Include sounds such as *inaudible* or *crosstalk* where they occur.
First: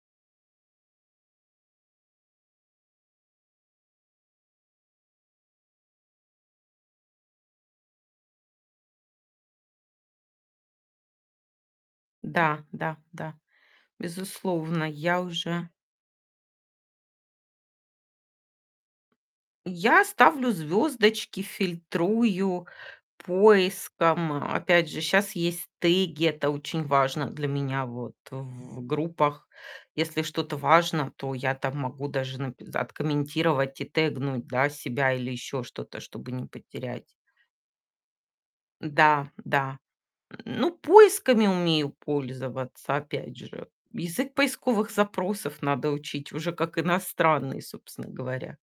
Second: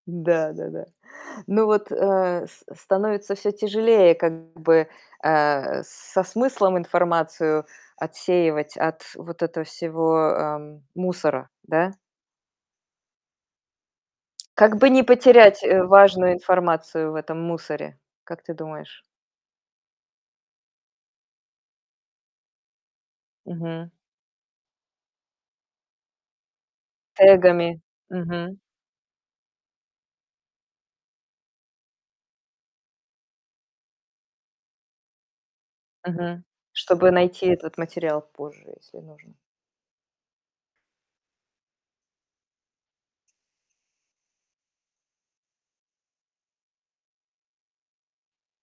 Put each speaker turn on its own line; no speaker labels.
Да-да-да. Но вот, э, с становится всё тяжелее как бы, э, со смыслом информацию отсеивать от вот этого всего, эм, мусора, да?
Да, да, да,
Как
безусловно,
бы не
я
потерять,
уже
э, важную информацию в этом мусоре, как ты думаешь?
Я ставлю звёздочки, фильтрую
Мгм.
поиском. Опять же, щас есть теги, это очень важно для
Тегами.
меня вот
Мгм.
в группах. Если что-то важно, то я там могу даже нап откомментировать и тегнуть, да, себя или ещё что-то, чтобы
Мгм.
не потерять.
Чтобы найти этот материал позже, если
Да,
нужно.
да. *grunts* Ну, поисками умею пользоваться, опять же, язык поисковых запросов надо учить уже как иностранный, собственно говоря.